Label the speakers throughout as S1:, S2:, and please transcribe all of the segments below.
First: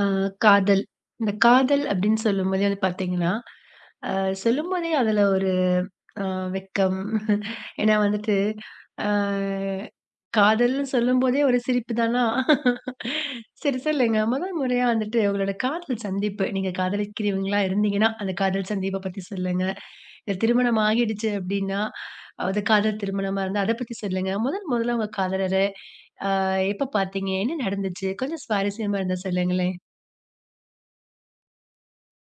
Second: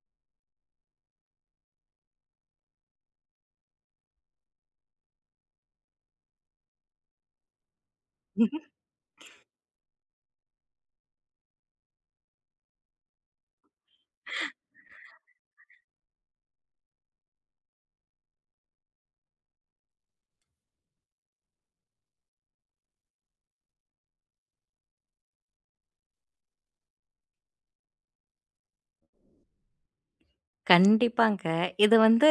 S1: ஆ காதல். இந்த காதல் அப்படின்னு சொல்லும்போதே வந்து பார்த்தீங்கன்னா, அ சொல்லும்போதே அதுல ஒரு அ வெட்கம். ஏன்னா வந்துட்டு, அ காதல்ன்னு சொல்லும்போதே ஒரு சிரிப்பு தானா? சரி சொல்லுங்க. முதல் முறையா வந்துட்டு உங்களோட காதல் சந்திப்பு. நீங்க காதலிக்கிறவங்களா இருந்தீங்கன்னா, அந்த காதல் சந்திப்ப பத்தி சொல்லுங்க. இல்ல திருமணம் ஆகிடுச்சு அப்படின்னா, அது காதல் திருமணமா இருந்தா அத பத்தி சொல்லுங்க. முதல் முதல்ல உங்க காதலர எப்ப பார்த்தீங்க? என்ன நடந்துச்சு? கொஞ்சம் சுவாரஸ்யமா இருந்தா சொல்லுங்களேன்.
S2: கண்டிப்பாங்க. இது வந்து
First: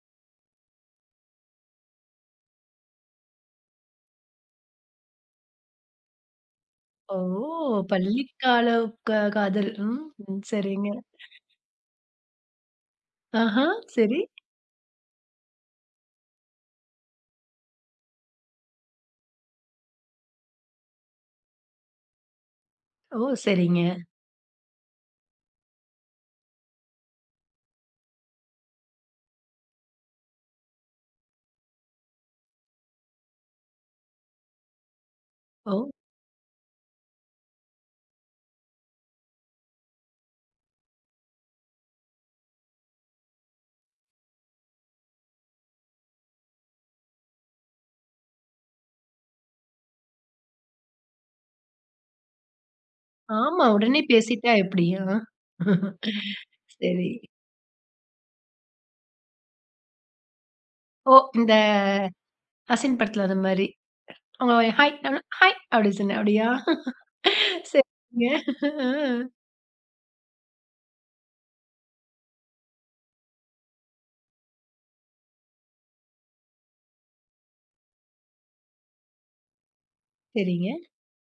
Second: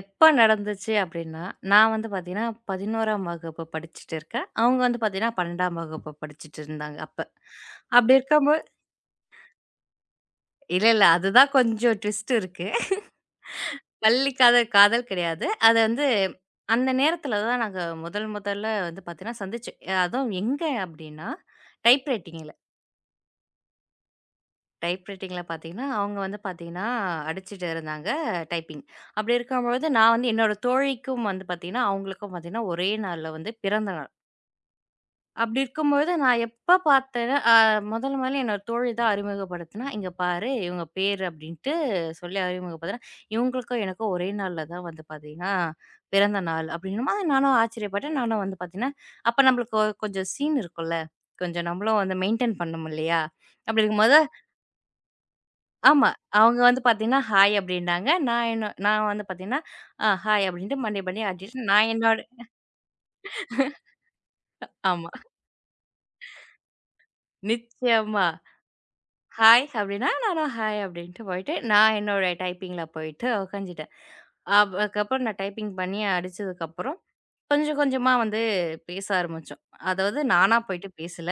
S2: எப்ப நடந்துச்சு அப்டின்னா, நான் வந்து பார்த்தீங்கன்னா, 11ஆம் வகுப்பு படிச்சுட்டு இருக்கேன். அவங்க வந்து பார்த்தீங்கன்னா, 12ஆம் வகுப்பு படிச்சுட்டு இருந்தாங்க
S1: ஓ!
S2: அப்ப. அப்டி இருக்கும்போது
S1: பள்ளிக்கால க காதல். ம். ம்.
S2: இல்ல,
S1: சரிங்க.
S2: இல்ல. அதுதான் கொஞ்சம் ட்விஸ்ட் இருக்கு.
S1: ஆஹா. சரி.
S2: பள்ளி காதல், காதல் கிடையாது. அது வந்து அந்த நேரத்துல தான் நாங்க முதல் முதல்ல வந்து பார்த்தீங்கன்னா சந்திச்சோம். அதுவும் எங்க அப்டின்னா, டைப் ரைட்டிங்ல.
S1: ஓ! சரிங்க.
S2: டைப் ரைட்டிங்ல பார்த்தீங்கன்னா, அவங்க வந்து பார்த்தீங்கன்னா, அடிச்சுட்டு இருந்தாங்க டைப்பிங். அப்படி இருக்கும்பொழுது, நான் வந்து என்னோட தோழிக்கும் வந்து பார்த்தீங்கன்னா, அவங்களுக்கும் பார்த்தீங்கன்னா, ஒரே நாள்ல வந்து பிறந்த நாள். அப்படி
S1: ஓ!
S2: இருக்கும்பொழுது, நான் எப்ப பார்த்தேன்னா முதல் முதல்ல என்னோட தோழி தான் அறிமுகப்படுத்துனா, "இங்க பாரு இவங்க பேரு" அப்படின்ட்டு சொல்லி அறிமுகப்படுத்துனா, இவங்களுக்கும் எனக்கும் ஒரே நாள்ல தான் வந்து பார்த்தீங்கன்னா, பிறந்த நாள் அப்படின்னும் போது நானும் ஆச்சரியப்பட்டேன். நானும் வந்து பார்த்தீங்கன்னா, அப்ப நம்மளுக்கு கொஞ்சம் சீன் இருக்கும்ல. கொஞ்சம் நம்மளும் வந்து மெயின்டெயின் பண்ணணும் இல்லையா?
S1: ஆமா.
S2: அப்படி
S1: உடனே
S2: இருக்கும்போது
S1: பேசிட்டா எப்படி? ஆ.
S2: ஆமா. அவங்க வந்து
S1: சரி.
S2: பார்த்தீங்கன்னா, ஹாய் அப்டின்னாங்க. நான் என்ன நான் வந்து பார்த்தீங்கன்னா, ஹாய் அப்டின்ட்டு மண்டைய
S1: ஓ!
S2: மண்டைய
S1: இந்த
S2: ஆட்டிட்டு நான் என்னோட
S1: அசின் படத்துல அந்த மாரி. அவங்க ஹாய்
S2: ஆமா.
S1: நானு ஹாய் அப்படி சொன்னேன். அப்படியா? சரிங்க.
S2: நிச்சயமா.
S1: ஆ.
S2: ஹாய் அப்டின்னா, நானும் ஹாய் அப்டின்ட்டு போயிட்டு, நான் என்னோட டைப்பிங்ல போயிட்டு உக்காந்துட்டேன். அதுக்கப்புறம் நான் டைப்பிங் பண்ணி அடிச்சதுக்கப்புறம், கொஞ்சம் கொஞ்சமா வந்து பேச ஆரம்பிச்சோம். அதாவது நானா
S1: சரிங்க.
S2: போயிட்டு பேசல.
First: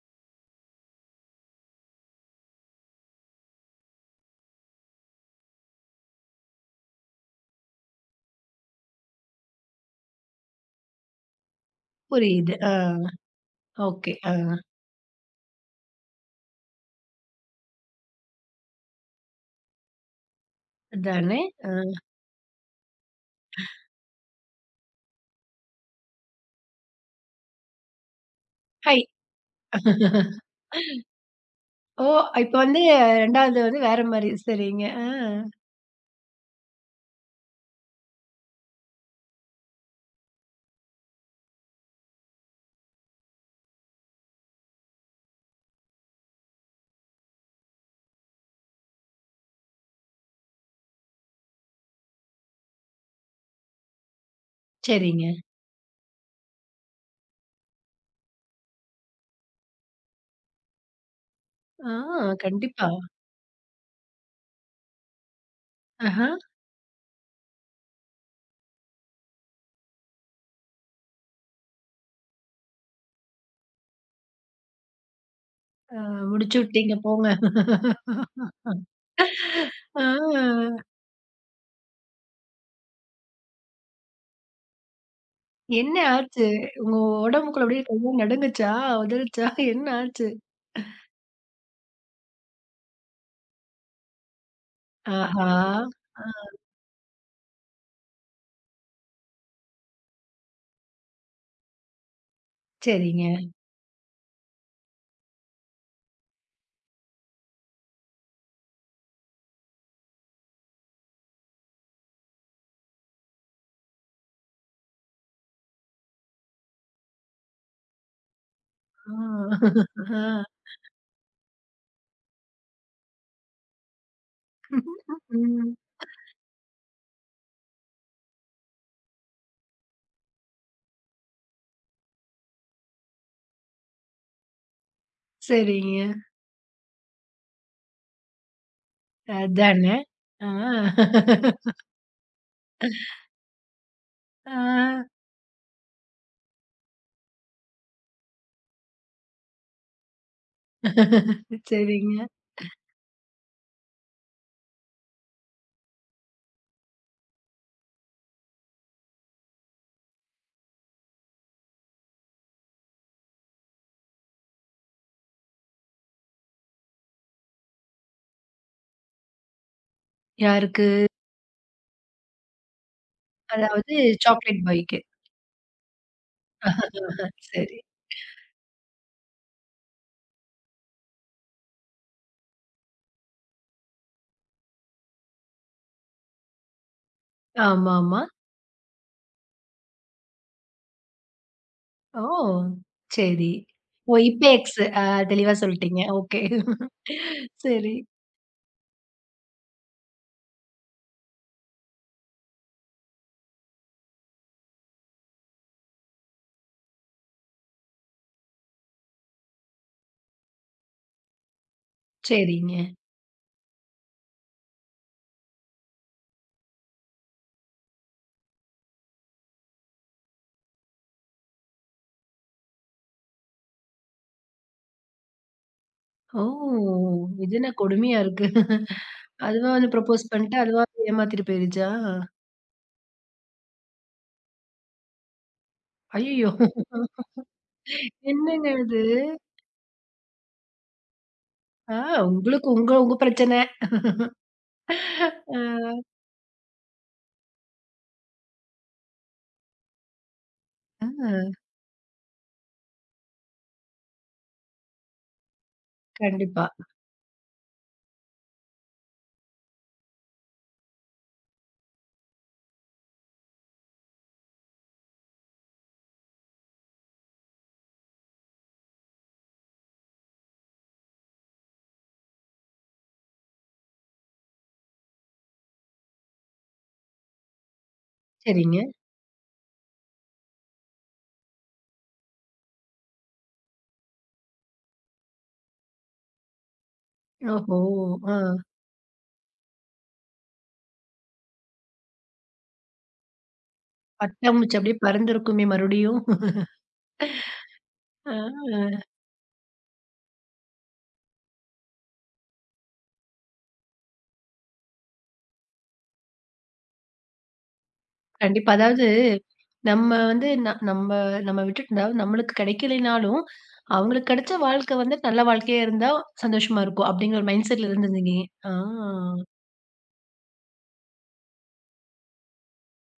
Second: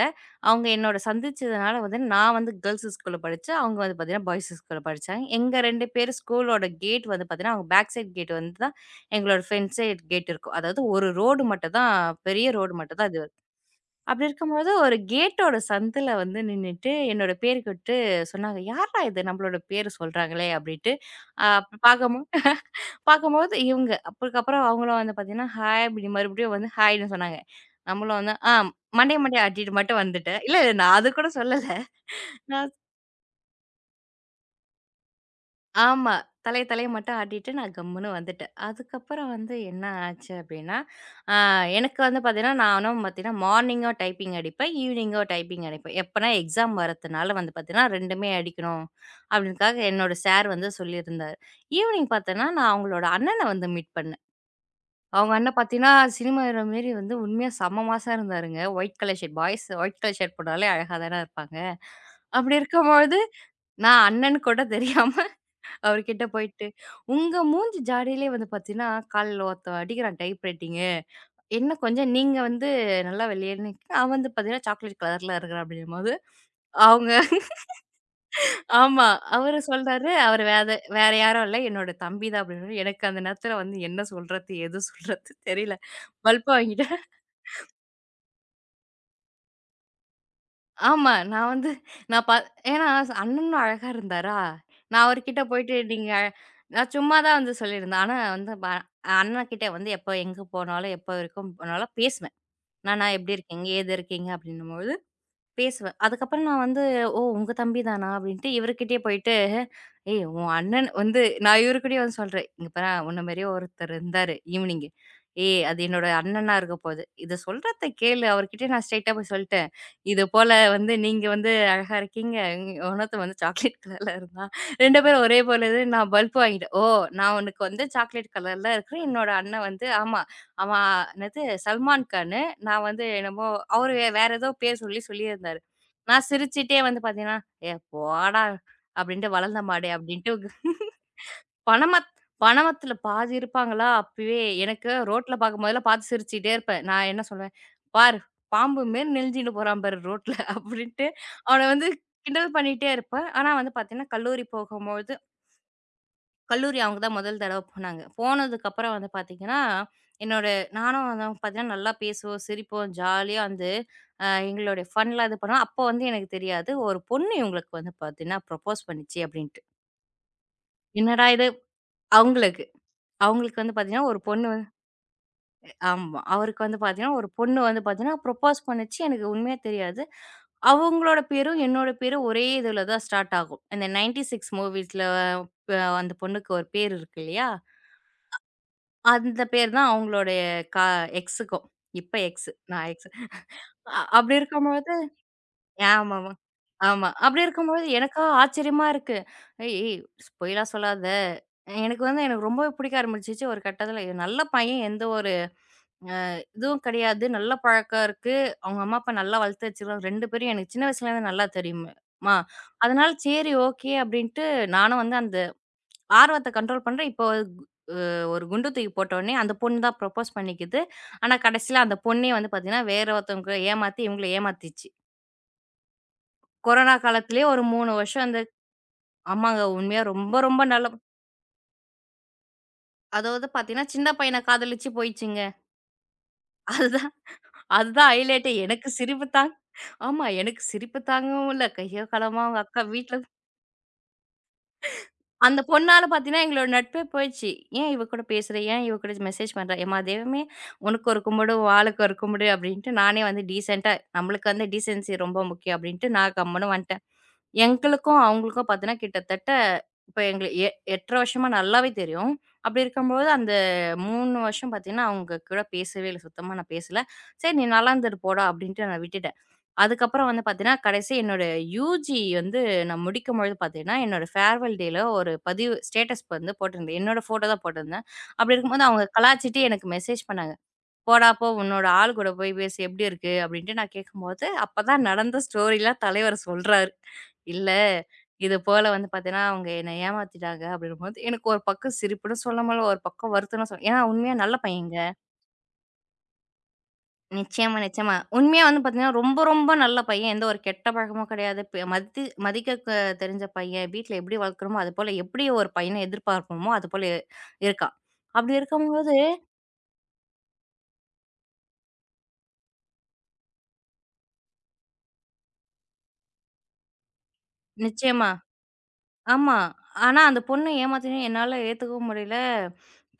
S2: அவங்க என்னோட சந்திச்சதுனால வந்து நான் வந்து கேர்ல்ஸ் ஸ்கூல்ல படிச்சேன். அவங்க வந்து பார்த்தீங்கன்னா, பாய்ஸ் ஸ்கூல்ல படிச்சாங்க. எங்க 2 பேர் ஸ்கூலோட கேட் வந்து பார்த்தீங்கன்னா, அவங்க பேக் சைட் கேட் வந்து தான் எங்களோட ஃப்ரண்ட் சைட் கேட் இருக்கும். அதாவது ஒரு ரோடு மட்டும் தான் பெரிய
S1: புரியுது. ஆ.
S2: ரோடு மட்டும் தான் இது.
S1: ஓகே.
S2: அப்படி
S1: ஆ.
S2: இருக்கும்போது ஒரு கேட்டோட சந்துல வந்து நின்னுட்டு என்னோட பேருக்கு விட்டு சொன்னாங்க, "யார்டா இது நம்மளோட பேரு சொல்றாங்களே!" அப்படின்ட்டு.
S1: அதானே. ஆ.
S2: அப்ப பார்க்கும்போது இவங்க. அதுக்கப்புறம் அவங்களும் வந்து பார்த்தீங்கன்னா, "ஹாய்" அப்படி மறுபடியும் வந்து ஹாய்ன்னு சொன்னாங்க. நம்மளும் வந்து,
S1: ஹாய்.
S2: மண்டைய மண்டைய ஆட்டிட்டு மட்டும் வந்துட்டேன். இல்ல நான் அது கூட சொல்லல.
S1: ஓ! இப்ப
S2: நான்
S1: வந்து 2வது வந்து வேற மாரி. சரிங்க. ஆ.
S2: ஆமா. தலைய தலைய மட்டும் ஆட்டிட்டு நான் கம்முன்னு வந்துட்டேன். அதுக்கப்புறம் வந்து என்ன ஆச்சு அப்டின்னா, ஆ எனக்கு வந்து பார்த்தீங்கன்னா, நானும் பார்த்தீங்கன்னா மார்னிங்கும் டைப்பிங் அடிப்பேன், ஈவினிங்கும் டைப்பிங் அடிப்பேன். எப்பனா எக்ஸாம் வரதுனால வந்து பார்த்தீங்கன்னா 2மே அடிக்கணும் அப்டின்றதுக்காக என்னோட சார் வந்து சொல்லியிருந்தாரு. ஈவினிங் பார்த்தேன்னா, நான் அவங்களோட அண்ணன வந்து மீட் பண்ணேன்.
S1: சரிங்க.
S2: அவங்க அண்ணன் பார்த்தீங்கன்னா, சினிமா ஹீரோ மாரி வந்து உண்மையா செம்ம மாஸா இருந்தாருங்க. White colour shirt boys white colour shirt போட்டாலே அழகா தானே இருப்பாங்க.
S1: ஆ.
S2: அப்டி
S1: கண்டிப்பா.
S2: இருக்கும்பொழுது நான் அண்ணன் கூட தெரியாம
S1: ஆஹ.
S2: அவர்கிட்ட போயிட்டு, "உங்க மூஞ்சி ஜாடையிலே வந்து பார்த்தீங்கன்னா, காலைல ஒருத்தன் அடிக்கிறான் டைப் ரைட்டிங்கு. என்ன கொஞ்சம் நீங்க வந்து நல்லா வெள்ளையன்னு அவன் வந்து பார்த்தீங்கன்னா, சாக்லேட் கலர்ல இருக்கிறான்"
S1: ஆ
S2: அப்படிங்கும்போது,
S1: முடிச்சு விட்டீங்க
S2: அவங்க
S1: போங்க.
S2: ஆமா. அவரு
S1: ஆ
S2: சொல்றாரு, "அவரு வேற யாரும் இல்ல. என்னோட தம்பி தான்" அப்படின்னு. எனக்கு அந்த நேரத்துல வந்து என்ன சொல்றது? எது சொல்றது? தெரியல.
S1: என்ன ஆச்சு?
S2: வலுப்பு
S1: உங்க
S2: வாங்கிட்டேன்.
S1: உடம்புக்குள்ள அப்படியே கையெல்லாம் நடுங்குச்சா? உதறுச்சா? என்ன ஆச்சு?
S2: ஆமா. நான் வந்து நான் பா ஏன்னா அண்ணனும் அழகா இருந்தாரா! நான் அவர்கிட்ட
S1: ஆஹா!
S2: போயிட்டு
S1: ஆ
S2: நான் சும்மா தான் வந்து சொல்லியிருந்தேன். ஆனா வந்து அண்ணன்கிட்ட வந்து எப்போ எங்க போனாலும், எப்போ வரைக்கும் போனாலும் பேசுவேன். "அண்ணா
S1: சரிங்க.
S2: எப்படி இருக்கீங்க? ஏது இருக்கீங்க?" அப்படின்னும்பொழுது பேசுவேன். அதுக்கப்புறம் நான் வந்து, "ஓ! உங்க தம்பி தானா?" அப்படின்ட்டு இவருகிட்டயே போயிட்டு, "ஏய்! உன் அண்ணன் வந்து" நான் இவருகிட்டயே வந்து சொல்றேன். "இங்க பாரேன் உன்ன மாரியே ஒருத்தர் இருந்தாரு ஈவ்னிங்கு. ஏய்! அது என்னோட அண்ணனா இருக்க போகுது. இத சொல்றத கேளு." அவர்கிட்டயே நான் ஸ்ட்ரெயிட்டா போய் சொல்ட்டேன்.
S1: ஆ.
S2: "இது
S1: ஆ.
S2: போல வந்து நீங்க வந்து அழகா இருக்கீங்க. இன்னொருத்தன் வந்து சாக்லேட் கலர்ல இருந்தான். 2 பேரும் ஒரே போல
S1: ம்.
S2: இது." நான் பல்ப் வாங்கிட்டேன். "ஓ! நான் உனக்கு வந்து சாக்லேட் கலர்ல இருக்கிறேன். என்னோட அண்ணன் வந்து ஆமா. அவன் என்னது சல்மான் கானு. நான் வந்து என்னமோ அவரு வேற ஏதோ பேர் சொல்லி சொல்லியிருந்தாரு.
S1: சரிங்க.
S2: நான் சிரிச்சுட்டே வந்து பார்த்தீங்கன்னா, "ஏ போடா!" அப்படின்ட்டு "வளர்ந்த மாடு"
S1: அதானே.
S2: அப்படின்ட்டு
S1: ஆ.
S2: பணமத் பணமத்துல பாதி இருப்பாங்களா, அப்பவே எனக்கு
S1: ஆ.
S2: ரோட்ல பார்க்கும் போதெல்லாம் பார்த்து சிரிச்சுட்டே இருப்பேன். நான் என்ன சொல்வேன், "பாரு பாம்பு மாரி நெளிஞ்சுட்டு போறான் பாரு ரோட்ல" அப்படின்ட்டு அவன வந்து
S1: சரிங்க.
S2: கிண்டல் பண்ணிட்டே இருப்பேன். ஆனா வந்து பார்த்தீங்கன்னா, கல்லூரி போகும்பொழுது கல்லூரி அவங்க தான் முதல் தடவ போனாங்க. போனதுக்கப்புறம் வந்து பார்த்தீங்கன்னா, என்னோட நானும் வந்து பார்த்தீங்கன்னா, நல்லா பேசுவோம், சிரிப்போம், ஜாலியா வந்து எங்களுடைய ஃபன்லாம் இது பண்ணுவோம். அப்போ வந்து எனக்கு தெரியாது. ஒரு பொண்ணு இவங்களுக்கு வந்து பார்த்தீங்கன்னா, ப்ரொபோஸ் பண்ணுச்சு அப்படின்ட்டு.
S1: யாருக்கு?
S2: என்னடா இது! அவங்களுக்கு அவங்களுக்கு வந்து
S1: அதாவது
S2: பார்த்தீங்கன்னா, ஒரு பொண்ணு
S1: சாக்லேட்
S2: வந்து
S1: பாய்க்கு.
S2: ஆமா. அவருக்கு வந்து பார்த்தீங்கன்னா, ஒரு பொண்ணு
S1: சரி.
S2: வந்து பார்த்தீங்கன்னா, ப்ரொபோஸ் பண்ணுச்சு. எனக்கு உண்மையா தெரியாது. அவங்களோட பேரும், என்னோட பேரும் ஒரே இதுல தான் ஸ்டார்ட் ஆகும். இந்த 96 மூவிஸ்ல அந்த பொண்ணுக்கு ஒரு பேர் இருக்கு இல்லையா?
S1: ஆமாமா.
S2: அந்த பேர் தான் அவங்களுடைய கா எக்ஸுக்கும். இப்ப
S1: ஓ!
S2: எக்ஸ். நான் எக்ஸ்.
S1: சரி. ஓ!
S2: அப்படி
S1: இப்ப எக்ஸ்
S2: இருக்கும்போது
S1: தெளிவா சொல்ட்டீங்க.
S2: ஆமாமா. ஆமா.
S1: ஓகே.
S2: ஆமா அப்படி இருக்கும்போது
S1: சரி,
S2: எனக்கா ஆச்சரியமா இருக்கு. "ஏய் ஏய் பொய்லாம் சொல்லாத." எனக்கு வந்து எனக்கு ரொம்பவே பிடிக்க ஆரம்பிச்சுச்சு ஒரு கட்டத்தில. இவன் நல்ல பையன் எந்த ஒரு அ இதுவும் கிடையாது. நல்ல பழக்கம் இருக்கு. அவங்க அம்மா, அப்பா நல்லா வளர்த்து வச்சுருக்காங்க. 2 பேரையும் எனக்கு சின்ன வயசுலேருந்து நல்லா தெரியும்மா.
S1: சரிங்க.
S2: அதனால சரி ஓகே அப்படின்ட்டு நானும் வந்து அந்த ஆர்வத்த கண்ட்ரோல் பண்றேன். இப்போ அ ஒரு குண்டு தூக்கி போட்டோனே, அந்த பொண்ணு தான் ப்ரொப்போஸ் பண்ணிக்கிது. ஆனா கடைசில அந்த பொண்ணே வந்து பார்த்தீங்கன்னா, வேற ஒருத்தவங்க ஏமாத்தி இவங்கள ஏமாத்திச்சு.
S1: ஓ!
S2: கொரோனா காலத்திலேயே
S1: இது
S2: ஒரு
S1: என்ன
S2: 3
S1: கொடுமையா
S2: வருஷம் அந்த
S1: இருக்கு.
S2: ஆமாங்க.
S1: அதுவா வந்து
S2: உண்மையா
S1: ப்ரப்போஸ்
S2: ரொம்ப
S1: பண்ணிட்டு,
S2: ரொம்ப
S1: அதுவா
S2: நல்ல
S1: ஏமாத்திட்டு போயிருச்சா?
S2: அதாவது பார்த்தீங்கன்னா, சின்ன பையன காதலிச்சு போயிடுச்சுங்க.
S1: ஐயய்யோ!
S2: அதுதான் அதுதான் ஹைலைட்டே.
S1: என்னங்க
S2: எனக்கு
S1: இது?
S2: சிரிப்பு ஆமா. எனக்கு சிரிப்பு தாங்கவும் இல்ல.
S1: ஆ
S2: கையோ, களவுமா அவங்க
S1: உங்களுக்கு
S2: அக்கா
S1: உங்க உங்க
S2: வீட்ல
S1: பிரச்சனை.
S2: அந்த
S1: ஆ,
S2: பொண்ணால பார்த்தீங்கன்னா, எங்களோட நட்பே போயிடுச்சு. ஏன் இவ கூட பேசுற? ஏன் இவ கூட மெசேஜ் பண்ற? எம்மா தெய்வமே! உனக்கு ஒரு
S1: ஆ
S2: கும்பிடு, வாளுக்கு ஒரு கும்பிடு அப்டின்ட்டு நானே வந்து டீசென்ட்டா நம்மளுக்கு வந்து டீசென்சி ரொம்ப முக்கியம் அப்டின்ட்டு நான்
S1: கண்டிப்பா.
S2: கம்முனு வந்துட்டேன். எங்களுக்கும், அவங்களுக்கும் பார்த்தீங்கன்னா, கிட்டத்தட்ட இப்ப எங்கள எ 8 1/2 வருஷமா நல்லாவே தெரியும். அப்டி இருக்கும்போது அந்த 3 வருஷம் பார்த்தீங்கன்னா, அவங்க கூட பேசவே இல்ல. சுத்தமா நான் பேசல. சரி நீ நல்லா இருந்துட்டு போடா அப்டின்ட்டு நான் விட்டுட்டேன். அதுக்கப்புறம் வந்து பார்த்தீங்கன்னா, கடைசி என்னோட யுஜி வந்து நான் முடிக்கும்பொழுது பார்த்தீங்கன்னா, என்னோட ஃபேர்வெல் டேல ஒரு பதிவு ஸ்டேட்டஸ் வந்து போட்டிருந்தேன். என்னோட ஃபோட்டோ தான் போட்டிருந்தேன். அப்படி
S1: சரிங்க.
S2: இருக்கும்போது அவங்க கலாய்ச்சிட்டு எனக்கு மெசேஜ் பண்ணாங்க. "போடா போ! உன்னோட ஆள் கூட போய் பேசு. எப்படி இருக்கு?" அப்படின்ட்டு நான் கேட்கும்போது, அப்பதான் நடந்த ஸ்டோரிலாம் தலைவர் சொல்றாரு. "இல்ல,
S1: ஓஹோ! ஆ
S2: இது போல வந்து பார்த்தீங்கன்னா, அவங்க என்னை ஏமாத்திட்டாங்க." அப்படின்னும்போது எனக்கு ஒரு பக்கம் சிரிப்புன்னு சொல்ல முடியல, ஒரு பக்கம் வருத்தம்னு சொல் ஏன்னா உண்மையா நல்ல
S1: பட்டாம்பூச்சி
S2: பையன்.
S1: அப்படியே பறந்திருக்குமே மறுபடியும்.
S2: நிச்சயமா, நிச்சயமா.
S1: ஆ.
S2: உண்மையா வந்து பார்த்தீங்கன்னா, ரொம்ப ரொம்ப நல்ல பையன். எந்த ஒரு கெட்ட பழக்கமும் கிடையாது. மதி மதிக்க தெரிஞ்ச பையன். வீட்ல எப்படி வளர்க்குறோமோ, அதுபோல எப்படி ஒரு பையன எதிர்பார்ப்போமோ, அதுபோல இருக்கான். அப்படி
S1: கண்டிப்பா. அதாவது
S2: இருக்கும்போது
S1: நம்ம வந்து நம்ம நம்ம விட்டுட்டு அதாவது நம்மளுக்கு கிடைக்கலைனாலும், அவங்களுக்கு கிடைச்ச வாழ்க்கை வந்து நல்ல வாழ்க்கையா இருந்தா சந்தோஷமா இருக்கும். அப்படிங்கிற ஒரு மைண்ட் செட்ல
S2: நிச்சயமா.
S1: இருந்திருந்தீங்க. ஆ
S2: ஆமா. ஆனா அந்த பொண்ணு ஏமாத்தினது என்னால ஏத்துக்கவும் முடியல.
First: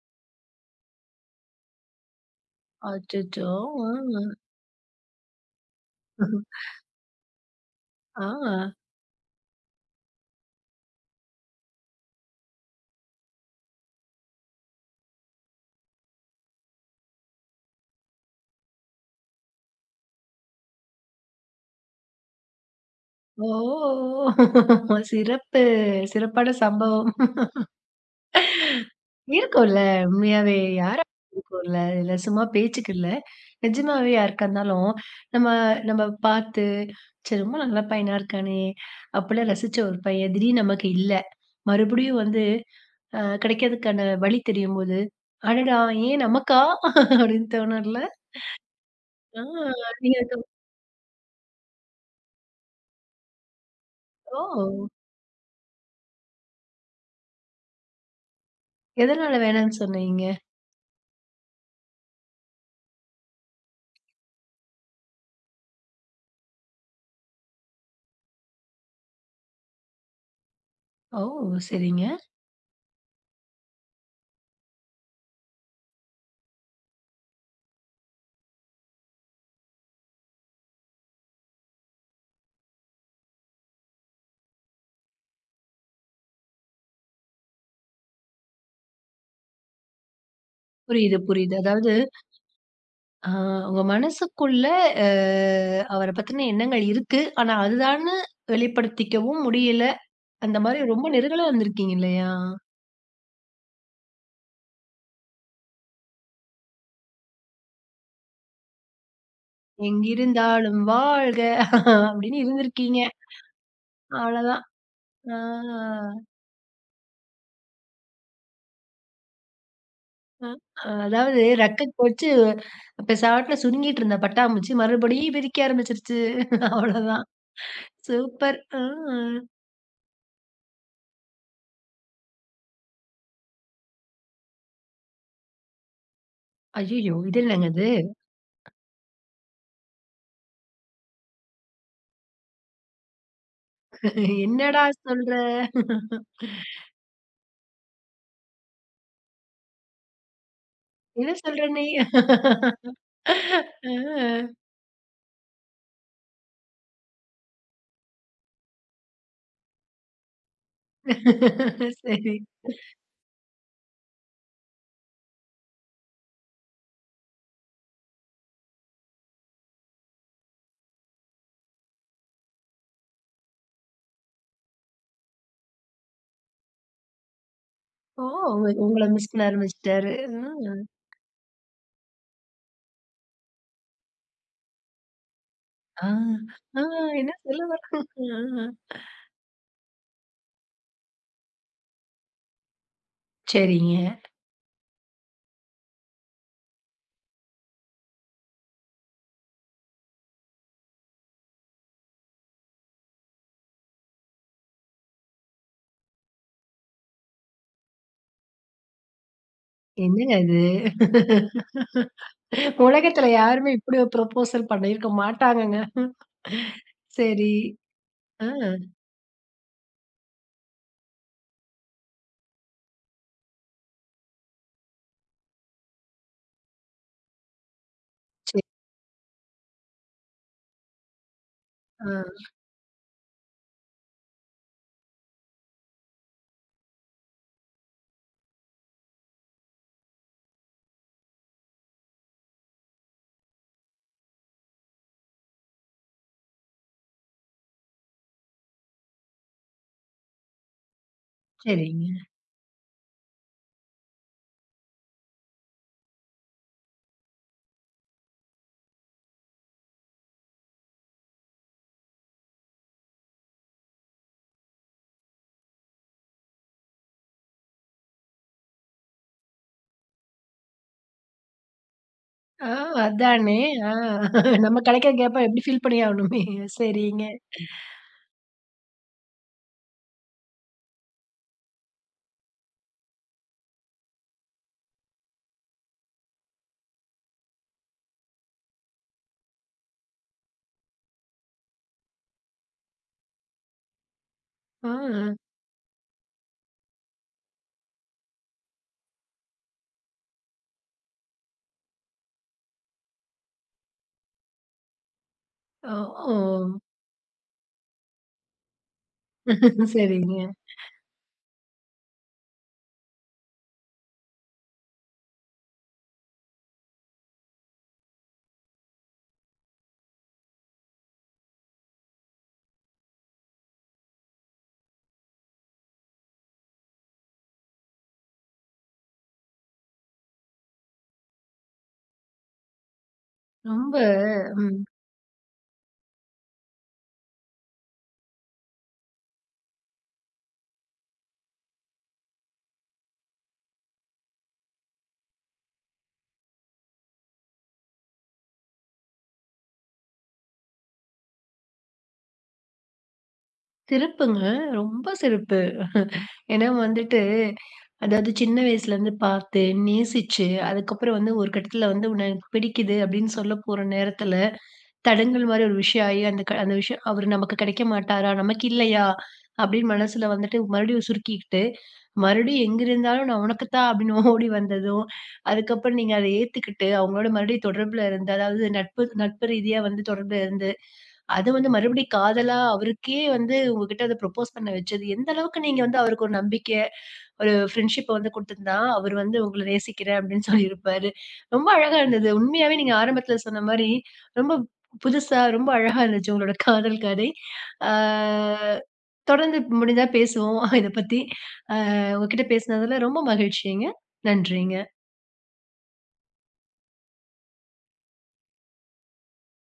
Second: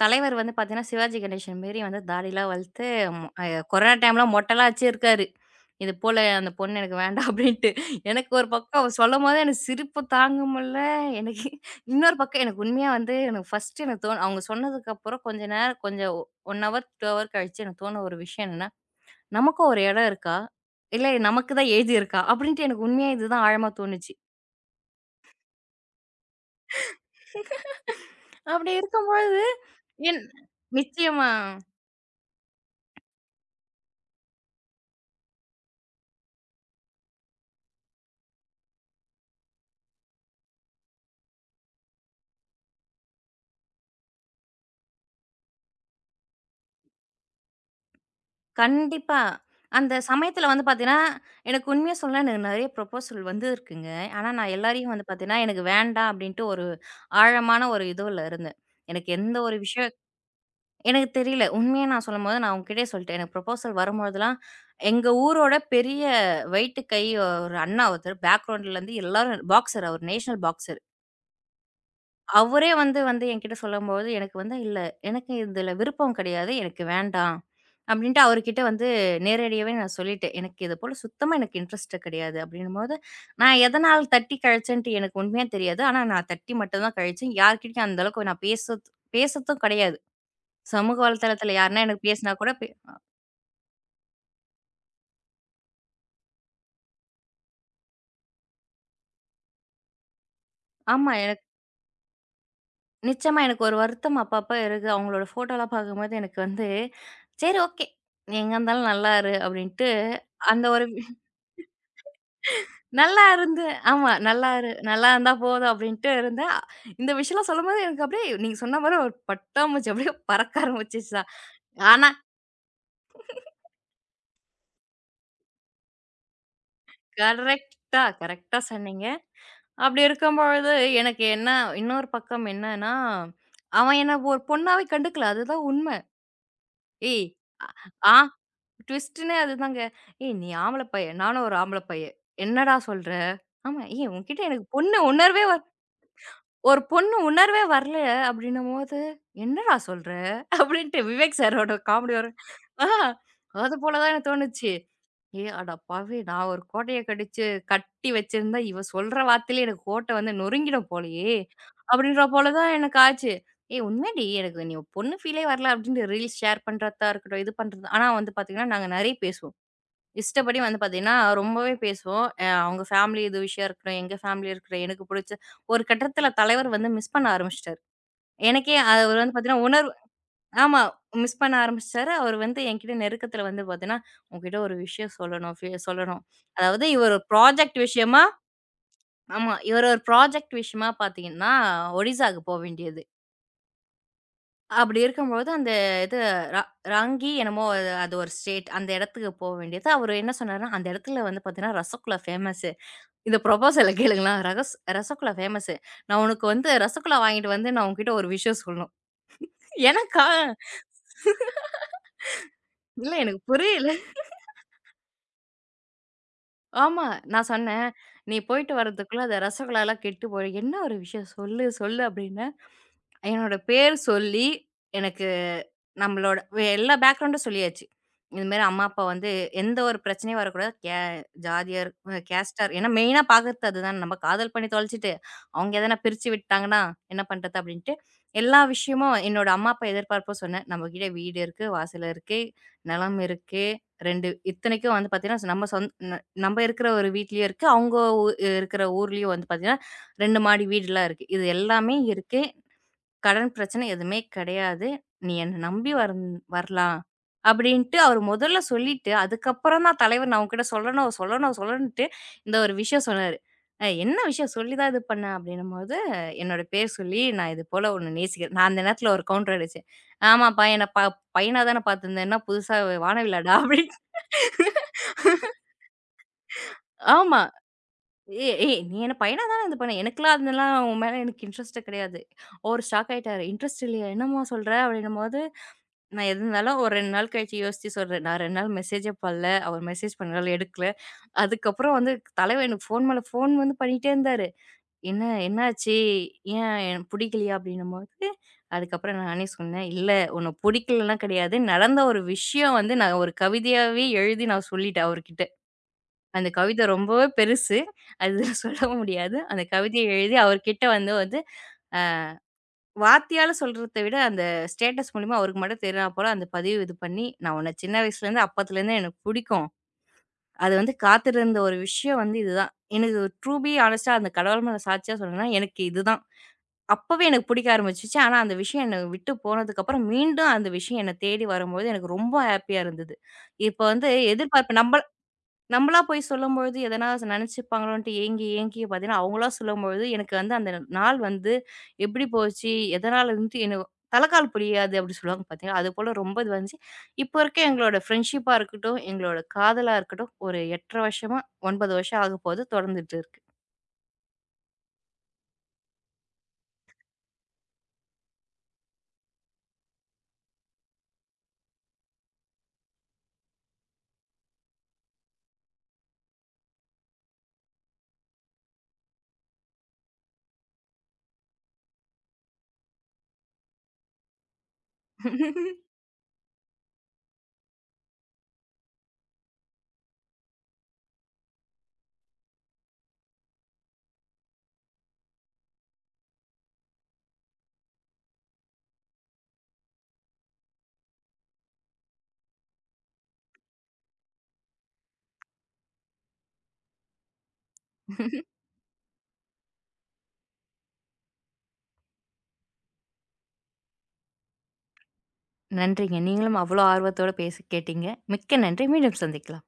S2: தலைவர் வந்து பார்த்தீங்கன்னா, சிவாஜி கணேசன் மாரி வந்து தாடிலாம் வளர்த்து மொ அ
S1: அச்சச்சோ!
S2: கொரோனா டைம்ல மொட்டலாம் வச்சிருக்காரு. இது போல அந்த பொண்ணு எனக்கு வேண்டாம் அப்டின்ட்டு.
S1: ஆ.
S2: எனக்கு ஒரு
S1: ஆ.
S2: பக்கம் அவ சொல்லும்போது எனக்கு சிரிப்பு தாங்க முடில. எனக்கு இன்னொரு பக்கம் எனக்கு உண்மையா வந்து எனக்கு ஃபர்ஸ்ட்டு எனக்கு தோணு அவங்க சொன்னதுக்கப்புறம் கொஞ்ச நேரம் கொஞ்சம் 1 ஹவர், 2 ஹவர் கழிச்சு எனக்கு தோண ஒரு விஷயம் என்னன்னா, நமக்கும் ஒரு இடம் இருக்கா? இல்ல நமக்கு தான் எழுதியிருக்கா? அப்டின்ட்டு எனக்கு உண்மையா இதுதான் ஆழமா தோணுச்சு.
S1: ஓ! சிறப்பு. சிறப்பான சம்பவம்.
S2: அப்படி இருக்கும்பொழுது
S1: இருக்கும்ல.
S2: என்
S1: உண்மையாவே. யாரா
S2: நிச்சயமா.
S1: இருக்கும்ல. இல்ல சும்மா பேச்சுக்கு இல்ல. நிஜமாவே யாருக்கா இருந்தாலும், நம்ம நம்ம பார்த்து, "சரி ரொம்ப நல்ல பையனா இருக்கானே!" அப்படிலாம் ரசிச்ச ஒரு பையன் திடீர்னு நமக்கு இல்ல. மறுபடியும் வந்து கிடைக்கிறதுக்கான வழி தெரியும்போது, "அடடா! ஏன் நமக்கா?" அப்படின்னு தோணும்ல.
S2: கண்டிப்பா.
S1: ஆ
S2: அந்த
S1: நீங்க அதுக்கு
S2: சமயத்துல வந்து பார்த்தீங்கன்னா, எனக்கு உண்மைய சொல்ல எனக்கு நெறைய ப்ரொபோசல் வந்திருக்குங்க. ஆனா, நான்
S1: ஓ!
S2: எல்லாரையும் வந்து பார்த்தீங்கன்னா, எனக்கு வேண்டாம் அப்படின்ட்டு ஒரு ஆழமான ஒரு இதுல இருந்தேன். எனக்கு
S1: எதனால
S2: எந்த ஒரு
S1: வேணான்னு
S2: விஷயம்
S1: சொன்னீங்க?
S2: எனக்கு தெரியல. உண்மைய நான் சொல்லும்போது நான் அவங்ககிட்டயே சொல்லிட்டேன். எனக்கு ப்ரொபோசல் வரும்பொழுதெல்லாம், எங்க ஊரோட பெரிய வெயிட்டு கை ஒரு அண்ணா ஒருத்தர் பேக்ரவுண்ட்லேருந்து எல்லாரும் பாக்ஸர் அவர் நேஷனல் பாக்ஸர்.
S1: ஓ! சரிங்க.
S2: அவரே வந்து வந்து என்கிட்ட சொல்லும்போது, எனக்கு வந்து "இல்ல, எனக்கு இதுல விருப்பம் கிடையாது. எனக்கு வேண்டாம்." அப்படின்ட்டு அவருகிட்ட வந்து நேரடியாவே நான் சொல்லிட்டேன். "எனக்கு இது போல சுத்தமா எனக்கு இன்ட்ரெஸ்ட் கிடையாது." அப்படின்னும்போது, நான் எதனால தட்டி கழிச்சேன்ட்டு எனக்கு உண்மையா தெரியாது. ஆனா நான் தட்டி மட்டும் தான் கழிச்சேன். யார்கிட்டயும் அந்த அளவுக்கு நான் பேசத்தும் கிடையாது. சமூக
S1: புரியுது,
S2: வலைத்தளத்துல
S1: புரியுது.
S2: யாருன்னா
S1: அதாவது
S2: எனக்கு பேசினா கூட
S1: ஆ உங்க மனசுக்குள்ள அ அவர பத்தின எண்ணங்கள் இருக்கு. ஆனா அதுதான்னு வெளிப்படுத்திக்கவும் முடியல. அந்த மாரி ரொம்ப
S2: ஆமா. எனக்கு
S1: நெருங்கலா இருந்திருக்கீங்க இல்லையா?
S2: நிச்சயமா எனக்கு ஒரு வருத்தம் அப்பப்ப இருக்கு. அவங்களோட ஃபோட்டோலாம் பார்க்கும்போது எனக்கு வந்து, "சரி ஓகே. நீ எங்க இருந்தாலும் நல்லா இரு." அப்படின்ட்டு அந்த
S1: "எங்கிருந்தாலும்
S2: ஒரு
S1: வாழ்க" அப்படின்னு இருந்திருக்கீங்க.
S2: நல்லா இருந்தேன். ஆமா. நல்லா
S1: அவ்வளோதான்.
S2: இரு நல்லா இருந்தா
S1: ஆ,
S2: போதும் அப்டின்ட்டு இருந்தேன். இந்த விஷயம்லாம் சொல்லும்போது எனக்கு அப்டியே நீங்க சொன்ன மாரி ஒரு பட்டாம்பூச்சி அப்டியே
S1: அ
S2: பறக்க ஆரம்பிச்சுச்சு தான்.
S1: அதாவது ரெக்க
S2: ஆனா
S1: கொச்சு பெசாட்டுல சுருங்கிட்டு இருந்த பட்டாம்பூச்சி மறுபடியும் பிரிக்க ஆரம்பிச்சிருச்சு. அவ்வளோதான்.
S2: கரெக்ட்டா, கரெக்ட்டா
S1: சூப்பர். ஆ.
S2: சொன்னீங்க. அப்டி இருக்கும்பொழுது எனக்கு என்ன இன்னொரு பக்கம் என்னன்னா, அவன் என்ன ஒரு பொண்ணாவே கண்டுக்கல. அதுதான் உண்மை.
S1: ஐயய்யோ!
S2: ஏய்!
S1: இது என்னங்க இது?
S2: ஆ ட்விஸ்ட்டுன்னே அதுதாங்க. ஏய்! நீ ஆம்பள பையன். நானும் ஒரு ஆம்பள பையன். என்னடா சொல்ற? ஆமா. ஏய்! உன்கிட்ட எனக்கு
S1: என்னடா
S2: பொண்ணு
S1: சொல்ற?
S2: உணர்வே வ ஒரு பொண்ணு உணர்வே வரல அப்டின்னும்போது, "என்னடா சொல்ற?" அப்டின்ட்டு
S1: என்ன
S2: விவேக்
S1: சொல்ற
S2: சாரோட
S1: நீ?
S2: காமெடி வரும். ஆ அது
S1: ஆ.
S2: போல தான் எனக்கு தோணுச்சு. ஏ அடப்பாவி! நான் ஒரு கோட்டைய கடிச்சு கட்டி வச்சிருந்தா, இவ சொல்ற வார்த்தையிலே எனக்கு கோட்ட வந்து நொறுங்கிடும் போலயே! அப்டின்ற
S1: சரி.
S2: போல தான் எனக்கு ஆச்சு. ஏய் உண்மையாடி எனக்கு நீ பொண்ணு ஃபீலே வரல அப்டின்ட்டு ரீல்ஸ் ஷேர் பண்றதா இருக்கட்டும், இது பண்றது ஆனா வந்து பாத்தீங்கன்னா, நாங்க நெறைய பேசுவோம். இஷ்டப்படி வந்து பார்த்தீங்கன்னா, ரொம்பவே பேசுவோம். அவங்க ஃபேமிலி இது விஷயம் இருக்கட்டும், எங்க ஃபேமிலி இருக்கட்டும், எனக்கு புடிச்ச ஒரு கட்டத்தில தலைவர் வந்து மிஸ் பண்ண ஆரம்பிச்சுட்டாரு.
S1: ஓ! உங்க
S2: எனக்கே
S1: உங்கள
S2: அவர்
S1: மிஸ்
S2: வந்து
S1: பண்ண
S2: பார்த்தீங்கன்னா, உணர்வு
S1: ஆரம்பிச்சுட்டாரு.
S2: ஆமா. மிஸ் பண்ண ஆரம்பிச்சுட்டாரு. அவர் வந்து என்கிட்ட நெருக்கத்தில வந்து பார்த்தீங்கன்னா, "உன்கிட்ட ஒரு விஷயம் சொல்லணும்
S1: ஆ,
S2: சொல்லணும்."
S1: ஆ, ஆ
S2: அதாவது இவர் ஒரு
S1: என்ன சொல்ல
S2: ப்ராஜெக்ட் விஷயமா
S1: வர்றாங்க?
S2: ஆமா. இவர் ஒரு ப்ராஜெக்ட் விஷயமா பார்த்தீங்கன்னா, ஒடிசாக்கு போ வேண்டியது.
S1: சரிங்க.
S2: அப்படி இருக்கும்போது அந்த இது ர ராங்கி என்னமோ அது அது ஒரு ஸ்டேட். அந்த இடத்துக்கு போ வேண்டியது. அவரு என்ன சொன்னாருன்னா, "அந்த இடத்துல வந்து பார்த்தீங்கன்னா, ரசகுல்லா ஃபேமஸு. இந்த ப்ரொபோசல கேளுங்களேன். ரசகுல்லா ஃபேமஸு. நான் உனக்கு வந்து ரசகுல்லா வாங்கிட்டு வந்து நான் உன்கிட்ட ஒரு விஷயம் சொல்லணும். எனக்கா?
S1: என்னங்க இது?
S2: இல்ல
S1: உலகத்துல
S2: எனக்கு
S1: யாருமே
S2: புரியல.
S1: இப்படி ஒரு ப்ரொபோசல் பண்ணியிருக்க மாட்டாங்கங்க.
S2: ஆமா. நான்
S1: சரி.
S2: சொன்னேன், "நீ
S1: ஆ,
S2: போயிட்டு வரதுக்குள்ள அந்த ரசகுல்லாலாம் கெட்டு போயிடும். என்ன ஒரு விஷயம் சொல்லு, சொல்லு" அப்டின்னா என்னோட பேர் சொல்லி, எனக்கு நம்மளோட வே- எல்லா பேக்ரவுண்டும் சொல்லியாச்சு. இந்த
S1: சரி.
S2: மாரி அம்மா, அப்பா வந்து எந்த ஒரு பிரச்சனையும் வரக்கூடாது. ஜாதியார்,
S1: ஆ,
S2: கேஸ்ட்டார் ஏன்னா மெயினா பாக்குறது அதுதானே. நம்ம காதல் பண்ணி தொலைச்சுட்டு, அவங்க எதனா பிரிச்சு விட்டாங்கன்னா என்ன பண்றது? அப்படின்ட்டு எல்லா விஷயமும் என்னோட அம்மா, அப்பா எதிர்பார்ப்பும் சொன்னேன். நம்மகிட்ட வீடு இருக்கு, வாசல் இருக்கு, நிலம் இருக்கு. 2 இத்தனைக்கும் வந்து பாத்தீங்கன்னா, நம்ம சொந் ந நம்ம இருக்கிற ஒரு வீட்லயும் இருக்கு. அவங்க ஊ இருக்கிற ஊர்லயும் வந்து பாத்தீங்கன்னா, 2 மாடி வீடுலாம் இருக்கு. இது எல்லாமே
S1: சரிங்க.
S2: இருக்கு. கடன் பிரச்சனை எதுவுமே கிடையாது. நீ என்ன நம்பி வந் வரலாம். அப்படின்ட்டு அவரு முதல்ல சொல்லிட்டு, அதுக்கப்புறம் தான் தலைவர் நான் உன்கிட்ட சொல்லணும், சொல்லணும், சொல்லணுன்ட்டு இந்த ஒரு விஷயம் சொன்னாரு. என்ன விஷயம் சொல்லி தான் இது பண்ணேன் அப்படின்னும்போது, என்னோட பேர் சொல்லி நான் இது போல உன்ன நேசிக்கிறேன். நான் அந்த நேரத்தில ஒரு கவுண்டர் அடிச்சேன். "ஆமாப்பா என்ன பையனா தானே பார்த்துருந்தேன். என்ன
S1: ஆ,
S2: புதுசா வானவில்லாடா?"
S1: அதானே. ஆ
S2: அப்படின்னு.
S1: நம்ம கிடைக்கிற கேப்ப எப்படி ஃபில் பண்ணி ஆகணுமே. சரிங்க.
S2: ஆமா. ஏய் ஏய் நீ என்ன பையனா தானே இது பண்ண. எனக்கெல்லாம் அதெல்லாம் உன் மேல எனக்கு இன்ட்ரெஸ்ட்டே கிடையாது. அவரு ஷாக் ஆயிட்டாரு. இன்ட்ரெஸ்ட் இல்லையா? என்னம்மா சொல்ற? அப்படின்னும்போது, நான் எது இருந்தாலும் ஒரு 2 நாள் கழிச்சு யோசிச்சு சொல்றேன். நான் 2 நாள் மெசேஜே பண்ணல. அவர் மெசேஜ் பண்ணனால எடுக்கல. அதுக்கப்புறம் வந்து தலைவன் எனக்கு ஃபோன் மேல ஃபோன் வந்து பண்ணிட்டே இருந்தாரு.
S1: ஆ,
S2: "என்ன என்னாச்சு? ஏன் எனக்கு பிடிக்கலையா?" அப்படின்னும்போது, அதுக்கப்புறம் நானே சொன்னேன், "இல்ல உன்ன பிடிக்கலலாம் கிடையாது. நடந்த ஒரு விஷயம் வந்து நான் ஒரு கவிதையாவே எழுதி நான் சொல்லிட்டேன் அவர்கிட்ட."
S1: ஓ, ஓ.
S2: அந்த கவிதை ரொம்பவே பெருசு. அது சொல்லவும் முடியாது. அந்த கவிதைய எழுதி
S1: சரிங்க.
S2: அவர் கிட்ட வந்து வந்து அ வார்த்தையால சொல்றத விட, அந்த ஸ்டேட்டஸ் மூலியமா அவருக்கு மட்டும் தெரினா போல அந்த பதிவு இது பண்ணி, "நான் உன்ன சின்ன வயசுலேருந்து, அப்பத்துலேருந்து எனக்கு புடிக்கும். அது வந்து காத்திருந்த ஒரு விஷயம் வந்து இதுதான். எனக்கு ட்ரூ பி ஹானஸ்ட்டா அந்த கடவுள் மேல சாட்சியா சொல்லணும்னா, எனக்கு இதுதான். அப்பவே எனக்கு புடிக்க ஆரம்பிச்சுச்சு. ஆனா அந்த விஷயம் என்ன விட்டு போனதுக்கப்புறம், மீண்டும் அந்த விஷயம் என்ன தேடி வரும்போது, எனக்கு ரொம்ப ஹேப்பியா இருந்தது." இப்ப
S1: ரொம்ப
S2: வந்து
S1: ம்
S2: எதிர்பார்ப்பு நம்மளா போய் சொல்லும்பொழுது எதனா ஸ் நெனச்சுப்பாங்களோன்ட்டு ஏங்கி, ஏங்கி பார்த்தீங்கன்னா, அவங்களா சொல்லும்பொழுது எனக்கு வந்து அந்த நாள் வந்து எப்படி போச்சு? எதனாலன்ட்டு எனக்கு தலகால் புரியாது அப்படி சொல்லுவாங்க பார்த்தீங்களா? அதுபோல ரொம்ப இது வந்துச்சு. இப்போ இருக்க எங்களோட ஃப்ரெண்ட்ஷிப்பா இருக்கட்டும், எங்களோட காதலா இருக்கட்டும், ஒரு 8 1/2 வருஷமா 9 வருஷம் ஆகப்போது. தொடர்ந்துட்டு இருக்கு.
S1: சிறப்புங்க. ரொம்ப சிறப்பு. ஏன்னா வந்துட்டு அதாவது சின்ன வயசுலேருந்து பார்த்து, நேசிச்சு, அதுக்கப்புறம் வந்து ஒரு கட்டத்தில வந்து, "உன்ன எனக்கு பிடிக்குது" அப்படின்னு சொல்ல போற நேரத்தில, தடங்கல் மாரி ஒரு விஷயம் ஆயி, அந்த அந்த விஷயம் அவரு நமக்கு கிடைக்க மாட்டாரா? நமக்கு இல்லையா? அப்படின்னு மனசுல வந்துட்டு மறுபடியும் சுருக்கிக்கிட்டு, மறுபடியும் எங்கிருந்தாலும் நான் உனக்கு தான் அப்படின்னு ஓடி வந்ததும், அதுக்கப்புறம் நீங்க அத ஏத்துக்கிட்டு, அவங்களோட மறுபடியும் தொடர்புல இருந்து, அதாவது நட்பு நட்பு ரீதியா வந்து தொடர்புல இருந்து, அது வந்து மறுபடியும் காதலா அவருக்கே வந்து உங்ககிட்ட அத ப்ரொப்போஸ் பண்ண வச்சது, எந்த அளவுக்கு நீங்க வந்து அவருக்கு ஒரு நம்பிக்கை, ஒரு ஃப்ரெண்ட்ஷிப்ப வந்து குடுத்திருந்தா, அவரு வந்து உங்கள நேசிக்கிறேன் அப்படின்னு சொல்லியிருப்பாரு. ரொம்ப அழகா இருந்தது. உண்மையாவே நீங்க ஆரம்பத்துல சொன்ன மாரி, ரொம்ப புதுசா ரொம்ப அழகா இருந்துச்சு உங்களோட காதல் கதை. ஆ தொடர்ந்து முடிஞ்சா பேசுவோம். இத பத்தி. உங்ககிட்ட பேசினதுல ரொம்ப மகிழ்ச்சிங்க. நன்றிங்க.
S2: நன்றிங்க. நீங்களும் அவ்வளோ ஆர்வத்தோட பேசி கேட்டீங்க. மிக்க நன்றி. மீண்டும் சந்திக்கலாம்.